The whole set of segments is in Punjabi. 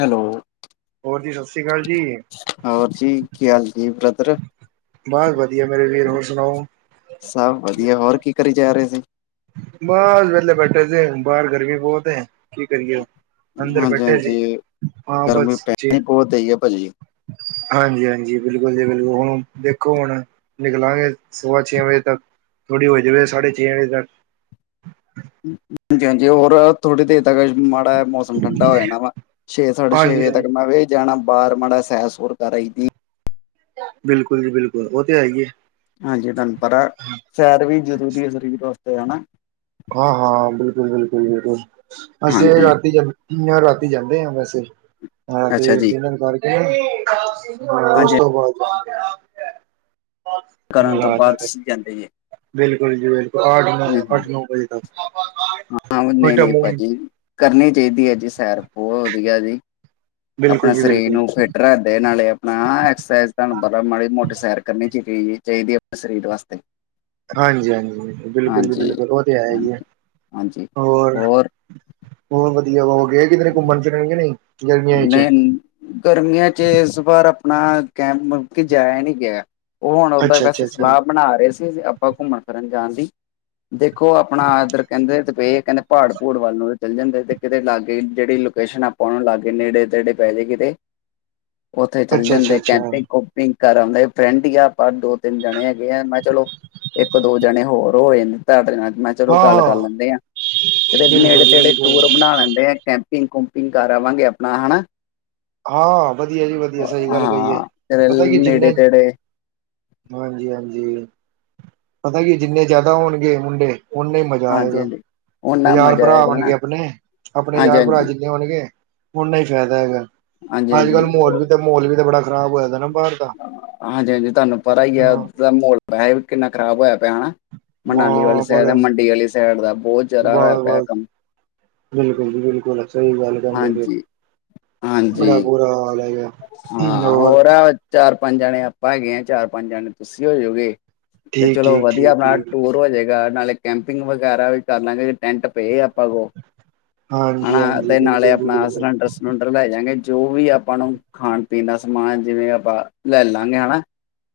ਹੈਲੋ। ਹੋਰ ਜੀ ਸਤਿ ਸ੍ਰੀ ਅਕਾਲ ਜੀ ਹੋਰ ਜੀ, ਕੀ ਹਾਲ ਜੀ ਬ੍ਰਦਰ। ਬਸ ਵਧੀਆ ਮੇਰੇ ਵੀਰ ਹੋਰ ਸੁਣਾਓ। ਸਭ ਵਧੀਆ ਹੋਰ ਕੀ ਕਰੀ ਜਾ ਰਹੇ ਸੀ। ਬਾਸ ਬੈਲੇ ਬੈਠੇ ਸੀ, ਬਾਰ ਗਰਮੀ ਬੋਤ ਏ ਕੀ ਕਰੀਏ। ਅੰਦਰ ਬੈਠੇ ਸੀ, ਹਾਂਜੀ-ਹਾਂਜੀ ਆਂ ਗਰਮੀ ਬੱਸ ਜੀ। ਪੈਣੀ ਬਹੁਤ ਹੈਈ ਹੈ ਭਾਜੀ। ਹਾਂਜੀ, ਹਾਂਜੀ। ਬਿਲਕੁਲ ਜੀ ਬਿਲਕੁਲ, ਹੁਣ ਦੇਖੋ ਹੁਣ ਨਿਕਲਾਂਗੇ ਸਵਾ ਛੇ ਵਜੇ ਤੱਕ। ਥੋੜ੍ਹੀ ਹੋ ਜਵੇ ਸਾੜੇ ਛੇ ਵਜੇ ਤੱਕ। ਹਾਂਜੀ, ਹਾਂਜੀ ਹੋਰ ਥੋੜੀ ਦੇਰ ਤਕ ਮਾ [unintelligible] ਮੌਸਮ ਠੰਡਾ ਹੋ ਜਾਣਾ ਵਾ, ਛੇ ਸਾੜੇ ਛੇ ਹਾਂਜੀ ਵਜੇ ਹਾਂਜੀ ਤੱਕ ਮ ਵੇ ਜਾਣਾ ਬਾਰ ਮਾੜਾ ਜਾ ਸੈਰ, ਸੂਰ ਕਰ ਆਈਦੀ ਬਿਲਕੁਲ ਜੀ ਬਿਲਕੁਲ, ਓਤੇ ਹੈ ਈਏ। ਹਾਂਜੀ, ਧਾਨੂੰ ਪਤਾ ਸੈਰ ਵੀ ਜਰੂਰੀ ਏ ਸਰੀਰ ਵਾਸਤੇ ਹਨਾ। ਹਾਂ, ਹਾਂ ਬਿਲਕੁਲ, ਬਿਲਕੁਲ, ਬਿਲਕੁਲ ਅਸੀਂ ਏ ਹਾਂਜੀ ਰਾਤੀ ਰਾਤੀ ਜਾਂਦੇ ਆਂ ਵੈਸੇ, ਹਾਂ ਤੇ ਅੱਛਾ ਜੀ ਡਿਨਰ ਕਰਕੇ। ਹਾਂ ਓਸ ਹਾਂਜੀ ਤੋ [unintelligible] ਕਰਨ ਤੋਂ ਬਾਅਦ [unintelligible] ਤੁਸੀਂ ਜਾਂਦੇ ਜੇ ਬਿਲਕੁਲ ਜੀ, ਬਿਲਕੁਲ ਅੱਠ, ਹੂੰ-ਹੂੰ ਅੱਠ-ਨੌਂ ਹਾਂ ਓ ਨਈ, ਨਈ ਵਿਟਾਮਿਨ ਭਾਜੀ ਕਰਨੀ ਚਾਈਦੀ ਜੀ [unintelligible] ਬਿਲਕੁਲ ਆਪਣਾ ਜੀ ਸਰੀਰ ਬਿਲਕੁਲ ਨੂੰ ਫਿੱਟ ਰੱਖਦੇ ਨਾਲੇ਼ ਆਪਣਾ, ਐਕਸਸਾਈਜ਼ ਧੂਆਨੂੰ ਪਤਾ ਮਾੜੀ-ਮੋਟੀ ਸੈਰ ਕਰਨੀ ਚਾਈਦੀ [unintelligible] ਹਾਂਜੀ, ਹਾਂਜੀ। ਬਿਲਕੁਲ ਜੀ, ਬਿਲਕੁਲ, ਓ ਤੇ ਹੈ ਈ ਏ ਹਾਂਜੀ ਹੋਰ, ਹੋਰ [unintelligible] ਚ ਨਏਨ, ਗਰਮੀਆਂ ਚ ਏਸ ਬਾਰ ਆਪਣਾ ਕੈਂਪ ਮਲਬ ਕੇ ਜਾਏਆ ਨਈ ਗੇਆ। ਓ ਹੋਣ ਓਦਾਂ ਅੱਛਾ ਕ ਅਸ ਅੱਛਾ ਅੱਛਾ ਸਲਾਅ ਬਣਾ ਰਏ ਸੀ, ਆਪਾਂ ਘੁੰਮਣ ਫਿਰਨ ਜਾਨ ਦੀ। [unintelligible] ਦੇਖੋ ਅਪਣਾ ਏਦਰ ਕੈਂਦੇ ਤੇ ਪੇ, ਕੈਂਦੇ ਭ੍ਹਾੜ- ਭੂੜ ਵੱਲ ਨੂੰ ਚੱਲ ਜਾਂਦੇ ਤੇ ਕੈਂਦੇ ਕੀਤੇ ਲਾਗੇ ਜੇੜੀ ਲੂ [unintelligible] ਨੇੜੇ-ਤੇੜੇ ਪੈ ਜੇ ਕਿ ਤੇ ਓਥੇ ਚਲ ਅੱਛਾ ਅੱਛਾ ਜਾਂਦੇ ਅੱਛਾ ਕੈਂਪਿੰਗ, ਕੂਪਿੰਗ। ਘਰ ਆਓਂਦੇ ਫਰੈਂਡ ਈ ਆ ਆਪਾਂ ਦੋ, ਤਿੰਨ ਜਣੇ ਹੈਗੇ ਆ ਮੈਂ ਚਲੋ ਏਕ ਦੋ ਜਣੇ ਹੋਰ ਹੋਏ ਨੇ [unintelligible] ਮੈਂ ਚਲੋ ਹਾਂ ਗੱਲ ਕਰ ਹਾਂ ਲੈਂਦੇ ਆਂ, ਤੇ ਬਿਲਕੁਲ ਜੀ ਨੇੜੇ-ਤੇੜੇ ਟੂਰ ਬਿਲਕੁਲ ਬਣਾ ਲੈਂਦੇ ਆ ਕੈਂਪ ਪਿੰ ਕੁੁੰਮਪਿੰਗ ਕਰ ਆਵਾਂਗੇ ਆਪਣਾ ਹਾਨਾ। ਹਾਂ, ਵਦੀਆ ਜੀ, ਵਦੀਆ, ਸਈ ਗੱਲ ਕਈ ਏ ਹਾਂ ਤੇ ਪਤਾ ਕੀ ਨੇੜੇ ਜਿੰਨੇ ਤੇੜੇ ਹਾਂਜੀ, ਹਾਂਜੀ ਪਤਾ ਕੀ ਜਿੰਨੇ ਜ਼ਿਆਦਾ ਹੋਨਗੇ ਮੁੰਡੇ ਓਨੇ ਮਜਾ ਹਾਂਜੀ ਆਏਗਾ, ਹਾਂਜੀ ਓਨਾ ਯਾਰ ਮਜ਼ਾ ਭਰਾ ਆਏਗਾ ਨਾ ਹੋਨਗੇ ਅਪਨੇ, ਅਪਨੇ ਹਾਂਜੀ ਯਾਰ ਭਰਾ ਹਾਂਜੀ ਜਿੰਨੇ ਹੋਨਗੇ ਓਨਾ ਈ ਫੈਦਾ ਹੈਗੈ, ਹਾਂਜੀ ਅੱਜ-ਕੱਲ੍ਹ ਹਾਂਜੀ ਮ੍ਹੋਲ ਵੀ ਤਾਂ ਮ੍ਹੈਲ ਵੀ ਤਾ ਬੜਾ ਖ਼ਰਾਬ ਹੋਏ ਦਾ ਨਾ ਬਾਹਰ ਦਾ ਹਾਂਜੀ, ਹਾਂਜੀ ਧਾਨੂੰ ਪਰਾ ਈ ਆ ਹਾਂ [unintelligible] [unintelligible] ਮਨਾਲੀ ਵਾਲੀ਼ ਮਾਂ ਸੈੜ ਆ, ਬੜਾ ਮੰਡੀ ਵਾਲੀ ਸੈੜ ਦਾ, ਬੋਤ ਜਿਆਦਾ ਹੋਏਆ ਬਸ ਪੇਆ ਬਸ ਕੰਮ। ਬਿਲਕੁਲ ਜੀ, ਬਿਲਕੁਲ, ਸਈ ਗੱਲ ਕੈਂਦੇ ਪੇ ਹਾਂਜੀ ਬੜਾ ਹਾਂਜੀ ਬੁਰਾ ਹਾਲ ਹੈਗਾ। ਹਾਂ ਹੋਰ ਆ, ਚਾਰ ਪੰਜ ਜਣੇ ਆਪਾਂ ਹੈਗੇ ਆਂ, ਚਾਰ ਪੰਜ ਜਾਣੇ ਤੁਸੀਂ ਹੋਜੋਗੇ ਤੇ ਠੀਕ ਚਲੋ ਠੀਕ ਵਦੀਆ ਠੀਕ ਆਪਨਾ ਠੀਕ ਟੂਰ ਹੋਜੇਗਾ ਨਾਲੇ ਕੈਂਪਿੰਗ ਵਗੈਰਾ ਵੀ ਕਰ ਲਾਂਗੇ ਟੈਂਟ ਪੇ ਆਪਾਂ ਕੋਲ, ਹਾਂਜੀ ਹਾਂ ਹਾਂਜੀ ਤੇ ਨਾਲੇ਼ ਬਿਲਕੁਲ ਜੀ ਅਪਨਾ ਬਿਲਕੁਲ ਸਲੰਡਰ ਸੂਲੰਡਰ ਲੈ ਜਾਂਗੇ ਜੋ ਵੀ ਆਪਾਂ ਣੂੰ ਖਾਣ, ਪੀਣ ਦਾ ਸਮਾਨ ਜਿਵੇਂ ਆਪਾਂ ਲੈ ਲਾਂਗੇ ਹਣਾ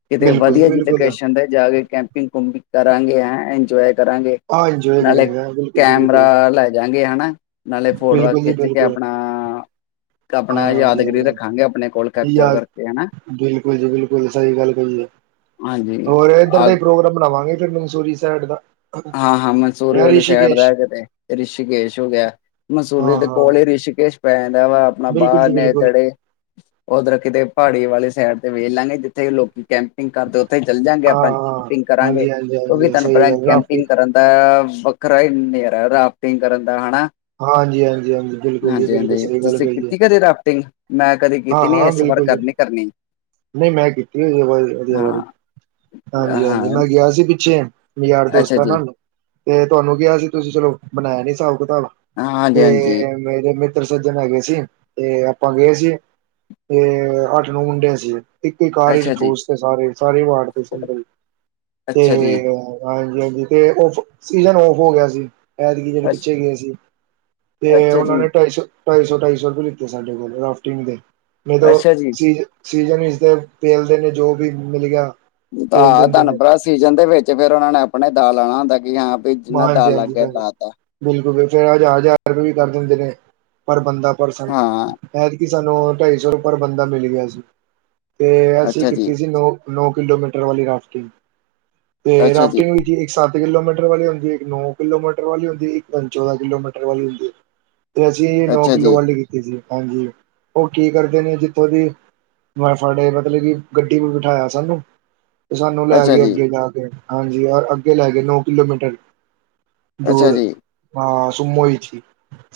ਕਿਤੇ ਬਿਲਕੁਲ ਜੀ ਵਦੀਆ ਜਿ ਬਿਲਕੁਲ ਲੂਕੇਸ਼ਨ ਤੇ ਜਾ ਕੇ, ਕੈਂਮਪਿੰਗ ਕੁਪਿੰਗ ਕਰਾਂਗੇ ਹੈਂ ਇੰਜੋਏ ਕਰਾਂਗੇ ਆ ਇੰਜੋਏ ਨਾਲੇ਼ ਕਰੇਗਾ ਬਿਲਕੁਲ ਜੀ ਬਿਲਕੁਲ ਕੈਮਰਾ ਲੈ ਜਾਂ ਹਣਾ ਨਾਲੇ਼ ਫੋਟੋਆਂ ਬਿਲਕੁਲ ਜੀ ਖਿੱਚ ਕੇ ਬਿਲਕੁਲ ਆਪਣਾ-ਆਪਣਾ ਹਾਂਜੀ ਯਾਦਗੀਰੀ ਰੱਖ ਹਾਂਜੀ ਯਾਰ, ਬਿਲਕੁਲ ਜੀ ਬਿਲਕੁਲ, ਸਈ ਗੱਲ ਕਈ ਏ ਹਾਂਜੀ ਹੋਰ ਏਦਰ ਆ ਦਾ ਈ ਪ੍ਰੋਗਰਾਮ ਬਣਾਵਾਂਗੇ ਫੇਰ ਮੰਸੂਰੀ ਸੈੜ ਦਾ ਹਾਂ, ਹਾਂ ਮੰਸੂਰੀ ਯਾਂ ਵਾਲੀ ਸੈੜ ਰਿਸ਼ੀਕੇਸ਼ ਦਾ ਕੀਤੇ ਰਿਸ਼ੀ ਕੇਸ਼ ਹੋ ਗੇਆ ਮਸੂਰੀ ਹਾਂ ਦੇ ਕੋਲ ਹਾਂ ਈ ਰਿਸ਼ਕੇਸ਼ ਪੈ ਜਾਂਦਾ ਵਾ, ਆਪਣਾ ਬਿਲਕੁਲ ਬਾਰ ਜੀ ਨੇੜੇ ਬਿਲਕੁਲ ਤੇੜੇ ਓਦਰ ਕਿਦੇ ਪ੍ਹਾੜੀ ਵਾਲੀ ਸੈੜ ਤੇ ਵ੍ਹੇ ਲਾਂਗੇ, ਜਿੱਥੇ ਲੋਕੀ ਕੈਂਪ ਕੈਮਪਿੰਗ ਕਰਦੇ ਓਥੇ ਏ ਚੱਲ ਜਾਂਗੇ ਆਪਾਂ, ਹਾਂ, ਕੈਮਪਿੰਗ ਕਰਾਂਗੇ ਓਵੀ ਹਾਂਜੀ-ਹਾਂਜੀ-ਹਾਂਜੀ ਧਾਨੂੰ ਸਹੀ ਪਤਾ ਗੱਲ ਰਾਫਟਿੰਗ ਟਿੰਗ ਕਰਨ ਦਾ ਵੱਖਰਾ ਨੇਜਾਰਾ ਰਾਫਟਿੰਗ ਕਰਨ ਦਾ ਹੈਨਾ ਹਾਂਜੀ-ਹਾਂਜੀ-ਹਾਂਜੀ ਬਿਲਕੁਲ ਜੀ ਹਾਂਜੀ, ਬਿਲਕੁਲ ਹਾਂਜੀ, ਸਹੀ ਗੱਲ ਤੁਸੀਂ ਕਹੀ ਏ। ਕੀਤੀ ਕਦੀ ਰਾਫਟਿੰਗ? ਮੈਂ ਕਦੇ ਕੀਤੀ ਨੀ ਹਾਂ-ਹਾਂ ਇਸ ਵਾਰ ਬਿਲਕੁਲ ਜੀ ਕਰਨੀ ਕਰਨੀ। ਨਹੀਂ, ਮੈਂ ਕੀਤੀ ਹੋਇ ਐ [unintelligible] ਹਾਂਜੀ-ਹਾਂਜੀ, ਹਾਂ-ਹਾਂ ਮੈਂ ਗਿਆ ਸੀ ਪਿੱਛੇ ਯਾਰ ਅੱਛਾ ਦੋਸਤਾਂ ਜੀ ਨਾਲ, ਤੇ ਤੁਹਾਨੂੰ ਕਿਹਾ ਸੀ ਤੁਸੀਂ ਚਲੋ ਬਨਾਇਆ ਨੀ ਹਸਾਬ ਤਾ ਵ ਹਾਂਜੀ-ਹਾਂਜੀ ਤੇ ਮੇਰੇ ਇੱ ਸੱਜਰ ਹੈ ਗੇ ਸੀ ਤੇ ਆਪਾਂ ਗਏ ਸੀ, ਤੇ ਅੱਠ ਨੋਂ ਮੁੰਡੇ ਸੀ ਇੱਕ ਈ ਕਾਰ ਚ ਅੱਛਾ ਜੀ ਠੂਸ ਤੇ ਸਾਰੇ, ਸਾਰੇ ਵਾਡ ਤੇ ਸੀ ਅੰਦਰ ਤੇ ਅੱਛਾ ਜੀ ਹਾਂ ਤੇ ਓਫ ਸੀਜਨ ਓਫ ਹੋ ਗਿਆ ਸੀ ਐਦਗੀ ਜਿਹੜੇ ਅੱਛ- ਪਿੱਛੇ ਗਏ ਸੀ, ਤੇ ਅੱਛਾ ਉਹਨਾਂ ਜੀ ਨੇ ਢਾਈ ਸੌ ਢਾਈ ਸੌ ਢਾਈ ਸੌ ਰੁਪਏ ਲਿੱਤੇ ਸਾਡੇ ਕੋਲੋ ਰਾਫਟਿੰਗ ਦੇ, ਨਹੀਂ ਤਾਂ ਉਹ ਅੱਛਾ ਜੀ ਸੀਜ਼ਨ, ਸੀਜ਼ਨ ਚ ਤਾਂ ਪੇਲਦੇ ਨੇ ਜੋ ਵੀ ਮਿਲ ਗਯਾ ਆ ਧਨ ਭਰਾ ਸੀਜਨ ਦੇ ਵਿੱਚ ਫੇਰ ਉਹਨਾ ਨੇ ਆਪਣੇ ਦਾ ਲਾਣਾ ਹੁੰਦਾ ਹਾਂ ਪਯੀ ਜਿੰਨਾ ਦਾ ਲੱਗ ਗਿਆ ਲਾ ਤਾ ਹ ਹਜ਼ਾਰ ਹਜ਼ਾਰ ਰੁਪਏ ਵੀ ਕਰ ਦਿੰਦੇ ਨੇ ਪਰ ਬੰਦਾ ਪਰਸਨ ਹਾਂ ਇਹ ਕਿ ਸਾਨੂੰ ਢਾਈ ਸੌ ਰੁਪਰ ਬੰਦਾ ਮਿਲ ਗਿਆ ਸੀ, ਤੇ ਅਸੀਂ ਅੱਛਾ ਜੀ ਕੀਤੀ ਸੀ ਨੋ ਨੋ ਰੀ ਕਿਲੋਮੀਟਰ ਵਾਲੀ ਰਾਫਟਿੰਗ, ਤੇ ਅੱਛਾ ਜੀ ਰਾਫਟਿੰਗ ਚ ਇੱਕ ਸੱਤ ਕਿਲੋਮੀਟਰ ਵਾਲੀ ਹੁੰਦੀ ਇੱਕ ਨੌ ਕਿਲੋਮੀਟਰ ਵਾਲੀ ਹੁੰਦੀ ਇੱਕ ਚੌਦਾਂ ਕਿਲੋਮੀਟਰ ਵਾਲੀ ਹੁੰਦੀ ਤੇ ਅਸੀਂ ਨੌ ਅੱਛਾ ਜੀ ਕਿੱਲੋ ਵਾਲੇ ਕੀਤੀ ਸੀ, ਹਾਂਜੀ ਉਹ ਕੀ ਕਰਦੇ ਨੇ ਜਿੱਥੋਂ ਦੀ ਮ ਫੜੇ ਮਤਲਬ ਕਿ ਗੱਡੀ ਵੀ ਬਿਠਾਇਆ ਸਾਨੂੰ ਤੇ ਸਾਨੂੰ ਲੈ ਅੱਛਾ ਕੇ ਜੀ ਅੱਗੇ ਜਾ ਕੇ, ਹਾਂਜੀ, ਰ ਅੱਗੇ ਲੈ ਗੇ, ਨੌ ਕਿਲੋਮੀਟਰ ਅੱਛਾ ਦੂਰ ਜੀ। ਹਾਂ ਸੁਮੋ ਇਚ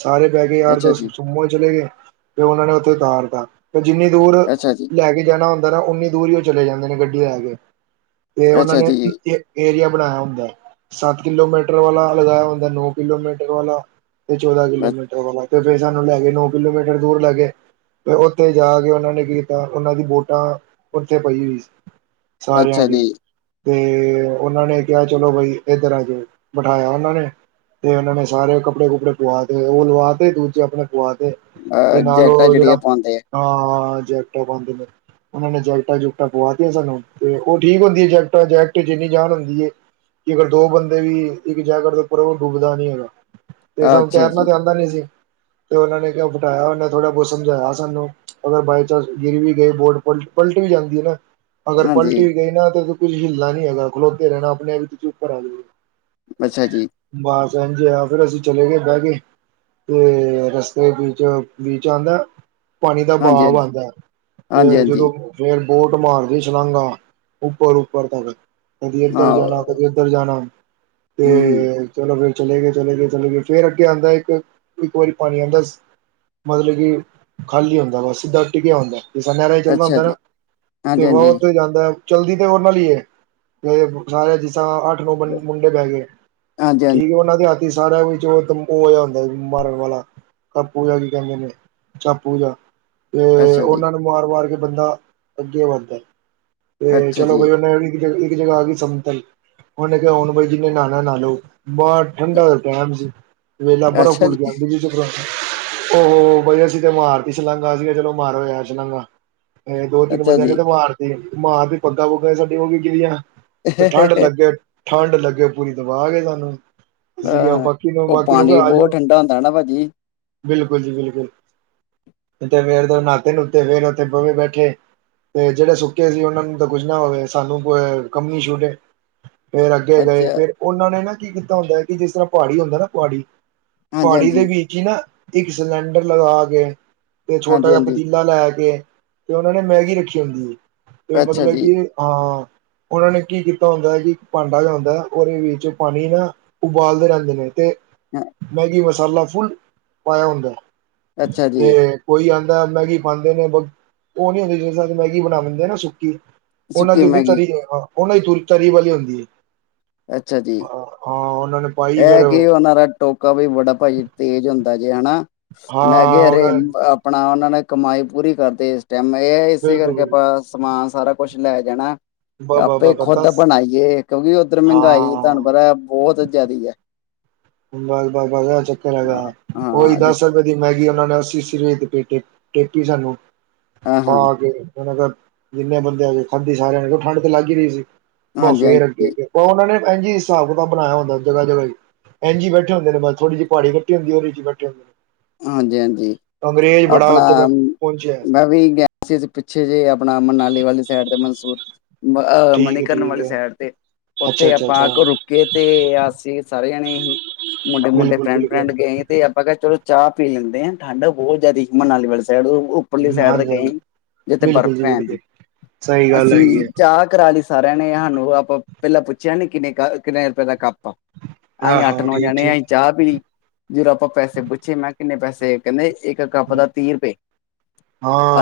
ਸਾਰੇ ਬਹਿ ਕੇ ਯਾਰ ਅੱਛਾ ਦੋਸਤ ਜੀ ਸੂਮੋ ਅ ਚ ਚਲੇ ਗਏ, ਤੇ ਉਹਨਾਂ ਨੇ ਉੱਥੇ ਉਤਾਰ ਤਾ ਤੇ ਜਿੰਨੀ ਦੂਰ ਅੱਛਾ ਜੀ ਲੈ ਕੇ ਜਾਣਾ ਹੁੰਦਾ ਨਾ ਉਨੀ ਦੂਰ ਹੀ ਉਹ ਚਲੇ ਜਾਂਦੇ ਨੇ ਗੱਡੀ ਲੈ ਕੇ ਤੇ ਉਹਨਾਂ ਅੱਛਾ ਨੇ ਜੀ ਏਰੀਆ ਬਣਾਇਆ ਹੁੰਦੈ ਸੱਤ ਕਿਲੋਮੀਟਰ ਵਾਲਾ ਲਗਾਇਆ ਹੁੰਦਾ, ਨੋ ਕਿਲੋਮੀਟਰ ਵਾਲਾ, ਤੇ ਚੌਦਾਂ ਅ- ਕਿਲੋਮੀਟਰ ਵਾਲਾ ਤੇ ਫਿਰੱ ਸਾਨੂੰ ਲੈ ਗੇ ਨੌ ਕਿਲੋਮੀਟਰ ਦੂਰ ਲੈ ਗੇ ਤੇ ਉੱਥੇ ਜਾ ਕੇ ਉਹਨਾਂ ਨੇ ਕੀ ਕੀਤਾ ਉਹਨਾਂ ਦੀ ਵੋਟਾਂ ਉੱਥੇ ਪਈ ਹੋਈ ਸੀ ਸਾਰਿਆਂ ਅੱਛਾ ਦੀ ਜੀ ਤੇ ਉਹਨਾਂ ਨੇ ਕਿਹਾ ਚਲੋ ਬਾਈ ਇਏਧਰ ਆ ਜੋ, ਬਿਠਾਇਆ ਉਹਨਾਂ ਨੇ ਤੇ ਉਹਨਾਂ ਨੇ ਸਾਰੇ ਕੱਪੜੇ ਕੁੱਪੜੇ ਪਆ ਤੇ ਉਹ ਲਵਾ ਤੇ ਦੂਜੇ ਆਪਣੇ ਪਵਾ ਤੇ, ਅ, ਤੇ ਨਾਲ ਜੈਕਟਾਂ ਉਹ ਜਿਹੜੀਆਂ ਜਿਹੜਾ ਪਾਉਂਦੇ ਅਹ ਜੈਕਟਾ ਪਾਂਦੇ ਨੇ ਉਹਨਾਂ ਨੇ ਜੈਕਟਾਂ ਜੁਕਟਾਂ ਪਵਾਤੀਆਂ ਸਾਨੂੰ, ਤੇ ਉਹ ਠੀਕ ਹੁੰਦੀ ਹੈ ਜੈਕਟਾਂ ਜੈਕਟ ਜਿੰਨੀ ਜਾਨ ਹੁੰਦੀ ਹੈ ਕਿ ਅਗਰ ਦੋ ਬੰਦੇ ਵੀ ਇੱਕ ਜੈਕਟ ਦੇ ਉੱਪਰ ਉਹ ਡੁੱਬਦਾ ਨਹੀਂ ਹੈਗਾ ਤੇ ਆ ਸਾਨੂੰ ਅੱਛਾ ਤੈਰਨਾ ਜੀ ਤੇ ਆਂਦਾ ਨੀ ਸੀ ਤੇ ਉਹਨਾਂ ਨੇ ਕਿਹਾਉ ਬਿਠਾਇਆ ਉਹਨੇ ਥੋੜ੍ਹਾ ਬਹੁਤ ਸਮਝਾਇਆ ਸਾਨੂੰ ਅਗਰ ਬਾਈਚਾਂਸ ਗਿਰ ਵੀ ਗਏ ਬੋਟ ਪਲਟ ਪਲਟ ਵੀ ਜਾਂਦੀ ਏ ਨਾ ਅਗਰ ਹਾਂਜੀ ਪਲਟੀ ਗਈ ਨਾ ਤੇ ਤੁਸੀ ਹਿੱਲਣਾ ਨੀ ਹੈਗਾ, ਖਲੋਤੇ ਰਹਿਣਾ ਆਪਣੇ ਆਪ ਤੁਸੀਂ ਉੱਪਰ ਆ ਜੋਗੇ। ਅੱਛਾ ਜੀ। ਜੀ ਹਾਂ ਫਿਰ ਅਸੀਂ ਚਲੇ ਗਏ ਬਹਿ ਕੇ ਤੇ ਰਸਤੇ ਵਿੱਚ ਬੀਚ ਆਂਦਾ। ਪਾਣੀ ਦਾ ਹਾਂਜੀ ਬਾਵ ਹਾਂਜੀ ਵੱਗਦਾ, ਹਾਂਜੀ ਤੇ ਹਾਂਜੀ ਜਦੋਂ ਫੇਰ ਬੋਟ ਮਾਰਦੀ ਸ਼ਾਲਾਂਗਾ, ਉੱਪਰ ਉੱਪਰ ਤੱਕ ਕਦੇ ਹਾਂ ਇੱਧਰ ਜਾਣਾ ਹੂੰ ਕਦੇ ਜਾਣਾ ਹੂੰ, ਤੇ ਚਲੋ ਫੇਰ ਚਲੇ ਗਏ, ਚਲੇ ਗਏ, ਚਲੇ ਗਏ, ਫਿਰ ਅੱਗੇ ਆਂਦਾ ਇੱਕ ਇੱਕ ਵਾਰੀ ਪਾਣੀ ਆਂਦਾ ਮਤਲਬ ਕਿ ਖਾਲੀ ਹੁੰਦਾ, ਬਸ ਸਿੱਧਾ ਟਿਕਿਆ ਹੁੰਦਾ। ਜਿਸਰਾ ਨੇਹਰਾ ਚ ਚੱਲਦਾ ਅੱਛਾ ਹੁੰਦਾ ਨਾ, ਜੀ ਤੇ ਹਾਂਜੀ ਬਹੁਤ ਹੀ ਜਾਂਦਾ ਚਲਦੀ ਤੇ ਉਹਨਾਂ ਨਾਲ ਹੀ ਕਿਨਾਰਿਆ ਐ ਅਠ ਨੌ ਮੁੰਡੇ ਬਹਿ ਗੇ, ਹਾਂਜੀ ਹਾਂਜੀ ਠੀਕ ਐ ਉਹਨਾਂ ਦੀ ਸਾਰਿਆਂ ਵਿੱਚ ਉਹ ਹੁੰਦਾ ਮਾਰਨ ਵਾਲਾ ਕਪੂ ਜਿਹਾ ਕੀ ਕਹਿੰਦੇ ਨੇ ਚਪੂ ਜਿਹਾ ਹਾਂਜੀ ਤੇ ਅੱਛਾ ਜੀ ਉਹਨਾਂ ਨੂੰ ਮਾਰ ਮਾਰ ਕੇ ਬੰਦਾ ਅੱਗੇ ਵੱਧਦਾ ਤੇ ਅੱਛਾ ਚਲੋ ਜੀ ਬਈ ਉਹਨਾਂ ਦੀ ਇੱਕ ਜਗ੍ਹਾ ਆ ਗਈ ਸਮਤਲ, ਉਹਨੇ ਕਿਹਾ ਹੁਣ ਬਾਈ ਜਿੰਨੇ ਨਹਾਨਾ ਨਹਾ ਲੋ। ਬੋਤ ਠੰਡਾ ਦਾ ਟਾਈਮ ਸੀ, ਵੇਲਾ ਬਰਫ਼ ਅੱਛਾ ਘੁਲ ਜੀ ਕੇ ਆਂਦੀ ਸੀ। ਉਹ ਹੋ ਬਈ ਅਸੀ ਤੇ ਮਾਰਤੀ ਸ਼ਲਾਂਘਾ, ਅਸੀ ਕਿਹਾ ਚਲੋ ਮਾਰੋ ਯਾਰ ਸ਼ਲਾਂਘਾ। ਇਹ ਦੋ ਤਿੰਨ ਅੱਛਾ ਬੰਦਿਆਂ ਨੇ ਜੀ ਤੇ ਮਾਰਤੀ, ਮਾਰ ਕੇ ਪੱਗਾਂ ਪੁੱਗਾਂ ਸਾਡੀਆਂ ਹੋ ਗੀ ਗਿਲੀਆਂ। [unintelligible] ਠੰਢ ਲੱਗੇ ਪੂਰੀ ਦਬਾ ਕੇ ਸਾਨੂੰ ਅਸੀ ਕਿਹਾ, ਅ ਬਾਕੀ ਨੂੰ ਉਹ ਬਾਕੀ ਨੂੰ ਕਹੋ ਪਾਣੀ ਆ ਬਹੁਤ ਜੋ। ਠੰਡਾ ਹੁੰਦਾ ਨਾ ਭਾਜੀ ਬਿਲਕੁਲ ਜੀ ਬਿਲਕੁਲ, ਤੇ ਫੇਰ ਨਾਤੇ ਨੁਤੇ ਫੇਰ ਉੱਥੇ ਬਵੇ ਬੈਠੇ। ਤੇ ਜਿਹੜੇ ਸੁੱਕੇ ਸੀ, ਉਹਨਾਂ ਨੂੰ ਤਾਂ ਕੁੱਝ ਨਾ ਹੋਵੇ, ਸਾਨੂੰ ਕੋ ਕੰਬਣੀ ਛੂਟੇ। ਫੇਰ ਅੱਗੇ ਗਏ, ਅੱਛਾ ਫੇਰ ਉਹਨਾਂ ਨੇ ਨਾ ਕੀ ਕੀਤਾ ਹੁੰਦਾ ਕਿ ਜਿਸ ਤਰ੍ਹਾਂ ਪਹਾੜੀ ਹੁੰਦਾ ਨਾ ਪਹਾੜੀ ਹਾਂਜੀ ਪਹਾੜੀ ਦੇ ਹਾਂਜੀ ਵਿੱਚ ਹੀ ਨਾ ਇੱਕ ਸਿਲੰਡਰ ਲਗਾ ਕੇ ਤੇ ਛੋਟਾ ਹਾਂਜੀ ਜਿਹਾ ਹਾਂਜੀ ਪਤੀਲਾ ਲੈ ਕੇ, ਤੇ ਉਹਨਾਂ ਨੇ ਮੈਗੀ ਰੱਖੀ ਹੁੰਦੀ ਏ। ਤੇ ਅੱਛਾ ਮਤਲਬ ਜੀ ਕਿ ਹਾਂ, ਉਹਨਾਂ ਨੇ ਕੀ ਕੀਤਾ ਹੁੰਦਾ ਏ ਇੱਕ ਭਾਂਡਾ ਜਿਹਾ ਹੁੰਦਾ, ਉਹਦੇ ਵਿੱਚ ਪਾਣੀ ਨਾ ਉਬਾਲਦੇ ਰਹਿੰਦੇ ਨੇ, ਤੇ ਹਾਂ, ਮੈਗੀ ਮਸਾਲਾ ਫੁੱਲ ਪਾਇਆ ਹੁੰਦਾ ਅੱਛਾ ਜੀ ਤੇ ਕੋਈ ਆ ਮੈਗੀ ਪਾਂਦੇ ਨੇ ਬ, ਉਹ ਨੀ ਹੁੰਦੀ ਸਾਨੂੰ ਮੈਗੀ ਬਣਾ ਦਿੰਦੇ ਨਾ ਸੁੱਕ ਉਹਨਾਂ ਸੁੱਕੀ ਦੀ ਹੁੰਦੀ ਮੈਗੀ ਤਰੀ ਹਾਂ, ਉਹਨਾਂ ਦੀ ਤਰੀ ਤਰੀ ਵਾਲੀ ਹੁੰਦੀ ਅੱਛਾ ਜੀ ਆ। ਹਾਂ, ਹਾਂ। ਨੇ ਪਾਈ ਫਿਰ ਇਹ ਕੀ ਉਹਨਾਂ ਦਾ ਟੋਕਾ ਵੀ ਬੜਾ ਪਾਜੀ ਤੇਜ਼ ਹੁੰਦਾ ਜੇ ਹਨਾਂ। ਹਾਂ ਮੈਂ ਕਿਹਾ ਅਰੇ ਉਹਨਾਂ ਨੇ ਆਪਣਾ ਉਹਨਾਂ ਨੇ ਕਮਾਈ ਪੂਰੀ ਕਰਦੇ ਇਸ ਟਾਈਮ, ਮੈ ਇਸੇ ਬਿਲਕੁਲ ਕਰਕੇ ਬਿਲਕੁਲ ਆਪਾਂ ਸਮਾਨ ਸਾਰਾ ਕੁਛ ਲੈ ਜਾਣਾ। ਬ ਆਪੇ ਬ ਬ ਖੁਦ ਦੱਸ ਬਣਾਈਏ ਕਿਉਂਕਿ ਉੱਧਰ ਮਹਿੰਗਾਈ ਹਾਂ ਤੁਹਾਨੂੰ ਪਤਾ ਬੋਤ ਬਸ, ਬਸ, ਬਸ, ਇਹ ਚੱਕਰ ਹਾਂ ਹੈਗਾ, ਊਈਂ ਹਾਂ ਜਿ- ਦਸ ਰੁਪਏ ਦੀ ਮੈਗੀ ਉਹ ਨੇ ਅੱਸੀ ਅੱਸੀ ਰੁਪਏ ਪੇਟੀ ਟੇਪੀ ਸਾਨੂੰ ਹਾਂ ਹਾਂ, ਪਾ ਕੇ ਜਿੰਨੇ ਬੰਦੇ ਹੈਗੇ ਖਾਦੀ ਸਾਰਿਆਂ ਨੇ ਠੰਢ ਤੇ ਲੱਗ ਹੀ ਰਹੀ ਸੀ। ਹਾਂਜੀ ਫੇਰ ਅੱਗੇ ਹਾਂਜੀ ਅੱਗੇ ਉਹਨਾ ਨੇ ਇੰਝ ਹਿਸਾਬ ਕਿਤਾਬ ਬਣਾਇਆ ਹੁੰਦਾ, ਜਗ੍ਹਾ ਜਗ੍ਹਾ ਹੀ। ਇੰਝ ਬੈਠੇ ਹੁੰਦੇ ਬਸ ਥੋੜੀ ਜਿਹੀ ਪਹਾੜੀ ਕੱਟੀ ਹੁੰਦੀ, ਉਹਦੇ ਚ ਬੈਠੇ ਹੁੰਦੇ ਨੇ। ਹਾਂਜੀ, ਹਾਂਜੀ। ਅੰਗਰੇਜ਼ ਬੜਾ ਆਪਣਾ ਉੱਥੇ ਪਹੁੰਚਿਆ ਮੈਂ ਵੀ ਗਿਆ ਸੀ ਪਿੱਛੇ ਜਿਹੇ, ਆਪਣਾ ਮੰਨਾ ਮਨਾਲੀ ਵਾਲੀ ਸਾਈਡ ਤੇ ਮਨਸੂਰ ਠੀਕ ਹੈ ਮਨੀਕਰਨ ਠੀਕ ਵਾਲੀ ਹੈ ਸਾਈਡ ਤੇ ਅੱਛਾ ਉੱਥੇ ਅੱਛਾ ਆਪਾਂ ਅੱਛਾ ਕੋ ਰੁਕੇ ਤੇ ਅਸੀਂ ਸਾਰੇ ਜੰਣੇ ਹੀ ਮੁੰਡੇ, ਮੁੰਡੇ, ਬਿਲਕੁਲ ਫਰੈਂਡ, ਬਿਲਕੁਲ ਫਰੈਂਡ ਗਏ ਤੇ ਆਪਾਂ ਚਲੋ ਚਾਹ ਪੀ ਲੈਂਦੇ ਹਾਂ, ਠੰਡ ਬਹੁਤ ਜ਼ਿਆਦਾ ਸੀ ਮਨਾਲੀ ਵਾਲੀ ਸਾ [unintelligible] ਉੱਪਰ ਲੀ ਸਾਈਡ ਤੇ ਹਾਂਜੀ ਗਏ ਹਾਂਜੀ ਸੀ, ਜਿੱਥੇ ਬਰਫ਼ ਬਿਲਕੁਲ ਜੀ ਪੈਣ ਦੀ। ਬਿਲਕੁਲ ਸਹੀ ਗੱਲ ਹੈਗੀ ਅਸੀਂ ਹੈ ਚਾਹ ਕਰਾ ਲਈ ਸਾਰਿਆਂ ਨੇ ਸਾਨੂੰ ਆਪਾਂ ਪਹਿਲਾਂ ਪੁੱਛਿਆ ਨੀ ਕਿੰਨੇ ਕ ਕਿੰਨੇ ਰੁਪਏ ਦਾ ਕੱਪ ਅਸੀਂ ਹਾਂ ਅੱਠ ਹਾਂ ਨੌਂ ਠੀਕ ਜਾਣੇ ਠੀਕ ਅਸੀਂ ਚਾਹ ਪੀ ਲੀ, ਜਦੋਂ ਆਪਾਂ ਪੈਸੇ ਪੁਛ ਮੈਂ ਕਿੰਨੇ ਪੈਸੇ, ਕਹਿੰਦੇ ਇੱਕ ਕੱਪ ਦਾ ਤੀਹ ਰੁਪਏ,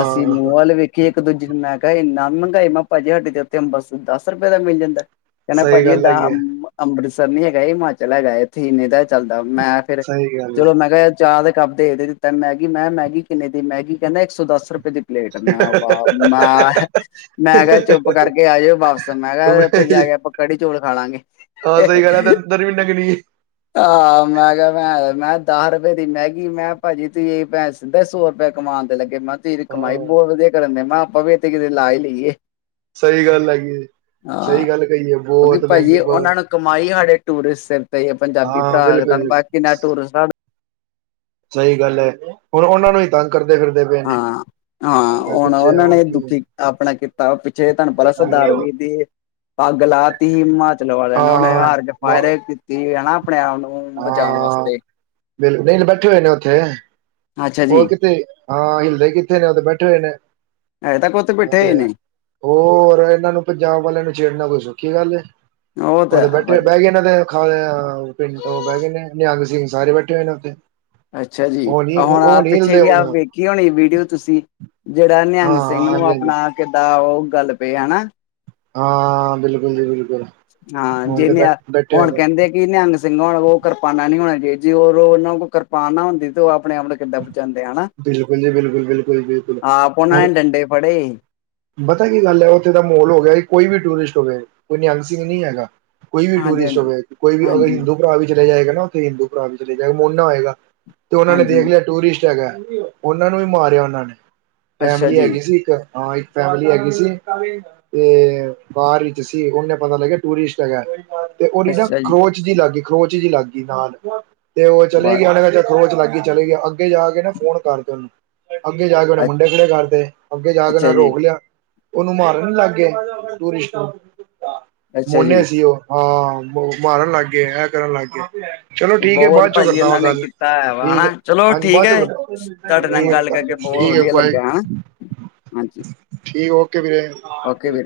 ਅਸੀਂ ਮੂੰਹ ਵਾਲ ਵੇਖੀਏ ਇੱਕ ਦੂਜੇ ਨੂੰ ਮੈਂ ਕਿਹਾ ਇੰਨਾ ਮਹਿੰਗਾਈ, ਮੈਂ ਪਾਜੀ ਸਾਡੇ ਉੱਤੇ ਅੰਬਰਸਰ ਦਸ ਰੁਪਏ ਦਾ ਮਿਲ ਜਾਂਦਾ। ਕਹਿੰਦਾ ਸਹੀ ਪਾਜੀ ਗੱਲ ਦਾ ਹੈਗੀ ਹੈ, ਅੰਮ੍ਰਿਤਸ ਨੀ ਹੈਗਾ, ਹਿਮਾਚਲ ਹੈਗਾ ਇੱਥੇ ਹੀੰਨੀ ਤਾਂ ਚੱਲਦਾ, ਮੈਂ ਫੇਰ ਸਹੀ ਗੱਲ ਹੈ। ਚਲੋ ਮੈਂ ਕਿਹਾ ਚਾਹ ਦੇ ਕਪ ਦੇ ਤਾ ਦਿੱਤਾ, ਮੈਗੀ ਮੈਂ ਮੈਗੀ ਕਿੰਨੇ ਦੀ, ਮੈਗੀ ਕਹਿੰਦਾ ਇੱਕ ਸੌ ਦਸ ਰੁਪਏ ਦੀ ਪਲੇਟ, ਮੈਂ ਉਹ ਵ ਮੈਂ ਮੈਂ ਕਿਹਾ ਚੁੱਪ ਕਰਕੇ ਆ ਜਾਓ ਵਾਪਸ, ਮੈਂ ਕਿਹਾ ਉੱਥੇ ਜਾ ਕੇ ਆਪਾਂ ਕੜੀ ਚੋਲ ਖਾ ਲਾਂਗੇ। ਹਾਂ ਸਹੀ ਗੱਲ ਹੈ ਤਾਂ ਅੰਦਰ ਵੀ ਨੰਗਣੀ ਹੈ। ਆਂ, ਮੈਂ ਕਿਹਾ ਮੈਂ ਦਾਹ ਰੁ ਪੈ ਦੀ ਮੈਗੀ, ਮੈਂ ਪਾਜੀ ਤੁਹੀ ਪੈ ਇਹ ਸਿੱਧਾ ਸੌ ਰੁਪਏ ਕਮਾਨ ਦੇ ਲੱਗੇ ਮੈਂ ਕਿਹਾ ਤੇਰੀ ਕਮਾਈ ਹਾਂ ਬੋਤ ਵਧੀਆ ਕਰੰਦੇ, ਮੈਂ ਕਿਆ ਆਪਾ ਵੀ ਇਥੇ ਕਿਦੇ ਲਾ ਈ ਲਈਏ। ਸਹੀ ਗੱਲ ਹੈਗੀ ਜੀ। ਹਾਂ, ਕਿਉਂਕਿ ਪਾਜੀ ਉਹਨਾਂ ਬਹੁਤ ਨੂੰ ਕਮਾਈ ਹੀ ਸਾਡੇ ਟੂਰਿਸਟ ਸਿਰ ਤੇ ਪੰਜਾਬੀ ਹਾਂ ਪਰਾ [unintelligible] ਬਿਲਕੁਲ ਬਾਕੀ [unintelligible] ਸਹੀ ਗੱਲ ਐ, ਹੁਣ ਉਹਨਾਂ ਨੂੰ ਹੀ ਤੰਗ ਕਰਦੇ ਫਿਰਦੇ ਪਏ ਨੇ। ਆਂ, ਮੈਂ ਹੁਣ ਪਿੱਛੇ ਉਹਨਾਂ ਹੁਣ ਨੇ ਕੀ ਹਾਂ ਦੁਖੀ ਕੀਤਾ ਆਪਣਾ ਕੀਤਾ ਪਿੱਛੇ ਤੁਹਨੂੰ ਪਤਾ ਹਾਂ ਸਰਦਾਰ ਵੀਰ ਦੀ ਅੱਗ ਲਾ ਤੀ ਹਿਮਾਚਲ ਵਾਲਿਆਂ ਨੇ ਉਹੇ ਹਾਰ ਕੇ ਫਾਇਰਿੰਗ ਕੀਤੀ ਹਨਾ। ਆਪਣੇ ਆਪ ਨੂੰ ਬਚਾਉਣ ਆਂ, ਵਾਸਤੇ ਬਿਲ ਨਹੀਂ ਬੈਠੇ ਹੋਏ ਨੇ ਉੱਥੇ। ਅੱਛਾ ਉਹ ਜੀ ਕਿਥੇ, ਹਾਂ, ਹਿਲਦੇ ਕਿੱਥੇ ਨੇ ਉਹ ਤੇ ਬੈਠੇ ਹੋਏ ਨੇ। ਹਜੇ ਤੱਕ ਉੱਥੇ ਬੈਠੇ ਹੋਏ ਤੇ ਨੇ ਹੋਰ ਇਹਨਾਂ ਨੂੰ ਪੰਜਾਬ ਵਾਲਿਆਂ ਨੂੰ ਛੇੜਨਾ ਕੋਈ ਸੌਖੀ ਗੱਲ ਏ। ਉਹ ਤਾਂ ਊਦੇ ਹੈ ਬੈਠੇ ਭਾਜੀ ਬਹਿ ਗੇ ਨਾਂ ਉਹ ਬਹਿ ਗਏ ਨੇ ਨਿਹੰਗ ਸਿੰਘ ਸਾਰੇ ਬੈਠੇ ਹੋਏ ਨੇ ਉੱਥੇ। ਅੱਛਾ ਜੀ, ਉਹ ਨੀ ਹੁਣ ਉਹ ਆਪ ਨੀ ਪਿੱਛੇ ਹਿਲਦੇ ਜੀ ਹੁਣ ਆਪ ਹਾਂ ਵੇਖੀ ਹੋਣੀ ਵੀਡੀਓ ਤੁਸੀਂ। ਜਿਹੜਾ ਨਿਹੰਗ ਹਾਂ ਸਿੰਘ ਨੂੰ ਹਾਂਜੀ ਹਾਂਜੀ ਆਪਣਾ ਕਿੱਦਾਂ ਉਹ ਗੱਲ ਪਏ ਹੇਨਾ। ਹਾਂ ਬਿਲਕੁਲ ਜੀ ਬਿਲਕੁਲ। ਆਂ, ਹੁਣ ਜੇ ਤੇ ਬੈ ਨ ਬੈਠੇ ਹੋਏ ਹੁਣ ਨੇ ਕਹਿੰਦੇ ਕਿ ਨਿਹੰਗ ਸਿੰਘ ਹੋਣਾ ਉਹ ਕਿਰਪਾਨਾ ਨੀ ਹੋਣਾ ਜੀ ਉੰ ਰੋ ਨਾ ਕੋਲ ਕਿਰਪਾਨ ਨਾ ਹੁੰਦੀ ਤੇ ਉਹ ਅਪ ਆਪਣੇ ਆਪ ਨੂੰ ਕਿਦਾ ਬਚਾਂਦੇ ਹਨਾ, ਬਿਲਕੁਲ ਜੀ ਬਿਲਕੁਲ ਬਿਲਕੁਲ ਬਿਲਕੁਲ ਆਪ ਉਹਨਾਂ ਹੁਣ ਨੇ ਡੰਡੇ ਫੜੇ ਪਤਾ ਕੀ ਗੱਲ ਐ, ਉੱਥੇ ਦਾ ਮਾਹੌਲ ਹੋ ਗਿਆ ਕੋਈ ਵੀ ਟੂਰਿਸਟ ਹੋਵੇ ਕੋਈ ਨਿਯੰਗ ਸਿੰਘ ਨੀ ਹੈਗਾ ਕੋਈ ਵੀ ਹਾਂਜੀ ਟੂਰਿਸਟ ਹਾਂਜੀ ਹੋਵੇ, ਕੋਈ ਵੀ ਅਗਰ ਹਾਂਜੀ ਹਿੰਦੂ ਪਰਾ ਵੀ ਚਲਾ ਜਾਏਗਾ ਨਾ, ਉੱਥੇ ਹਿੰਦੂ ਪਰਾ ਵੀ ਚਲੇ ਜਾਏਗਾ ਮੋਨਾ ਹੋਏਗਾ। ਤੇ ਉਹਨਾਂ ਨੇ ਦੇਖ ਹਾਂਜੀ ਲਿਆ ਟੂਰਿਸਟ ਹੈਗਾ ਉਹਨਾਂ ਨੂੰ ਵੀ ਮਾਰਿਆ ਉਹਨਾਂ ਨੇ। ਅੱਛਾ ਫੈਮਲੀ ਜੀ ਹੈਗੀ ਸੀ ਇੱਕ ਹਾਂ ਇਕ ਫੈਮਲੀ ਹੈਗੀ ਸੀ, ਤੇ ਬਾਰ ਵਿੱਚ ਸੀ ਉੰਨੇ ਪਤਾ ਲੱਗਿਆ ਟੂਰਿਸਟ ਹੈਗਾ। ਤੇ ਓਰੀਡਾ ਖਰੋਚ ਜੀ ਲਾਗੀ, ਖਰੋਚ ਜੀ ਲੱਗ ਗਈ ਨਾਲ ਤੇ ਉਹ ਚਲੇ ਵਾਹ ਗਏ ਤੇ ਸੋਚ ਲੱਗ ਗਈ ਚਲੇ ਗਿਆ ਅੱਗੇ ਜਾ ਕੇ ਨਾ ਫੋਨ ਕਰ ਦ ਅੱਗੇ ਜਾ ਕੇ ਉੰਨੇ ਮੁੰਡੇ ਖੜੇ ਕਰਤੇ, ਅੱਗੇ ਜਾ ਕੇ ਨਾ ਅੱਛਾ ਰੋ ਜੀ ਉਹਨੂੰ ਮਾਰਨ ਲੱਗ ਗਏ ਟੂਰਿਸਟ ਨੂੰ, ਅੱਛਾ ਮੋਨੇ ਜੀ ਸੀ ਉਹ, ਆਂ। ਮਾਰਨ ਲੱਗ ਗਏ, ਐ ਕਰਨ ਲੱਗ ਗਏ। ਚਲੋ ਠੀਕ ਹੈ ਬੋਤ ਬਾਅਦ ਚੋਂ ਪਾਜੀ ਕਰਦਾ ਵਾਂ ਇਹਨਾਂ ਨੇ ਗੱਲ ਕੀਤਾ ਹੈ ਠੀਕ ਵਾ, ਚਲੋ ਹਾਂਜੀ ਠੀਕ ਬਾਅਦ ਚੋਂ ਹ ਕਰੋ ਠੀਕ ਹੈ ਤੁਹਾਡੇ ਨਾਲ ਗੱਲ ਕਰਕੇ ਬੋਤ ਠੀਕ ਹੈ ਵਧੀਆ ਬਾਏ ਲੱਗਿਆ ਹੇਨਾ, ਹਾਂਜੀ। ਠੀਕ ਓ ਕੇ ਵੀਰੇ। ਓਕੇ ਵੀਰੇ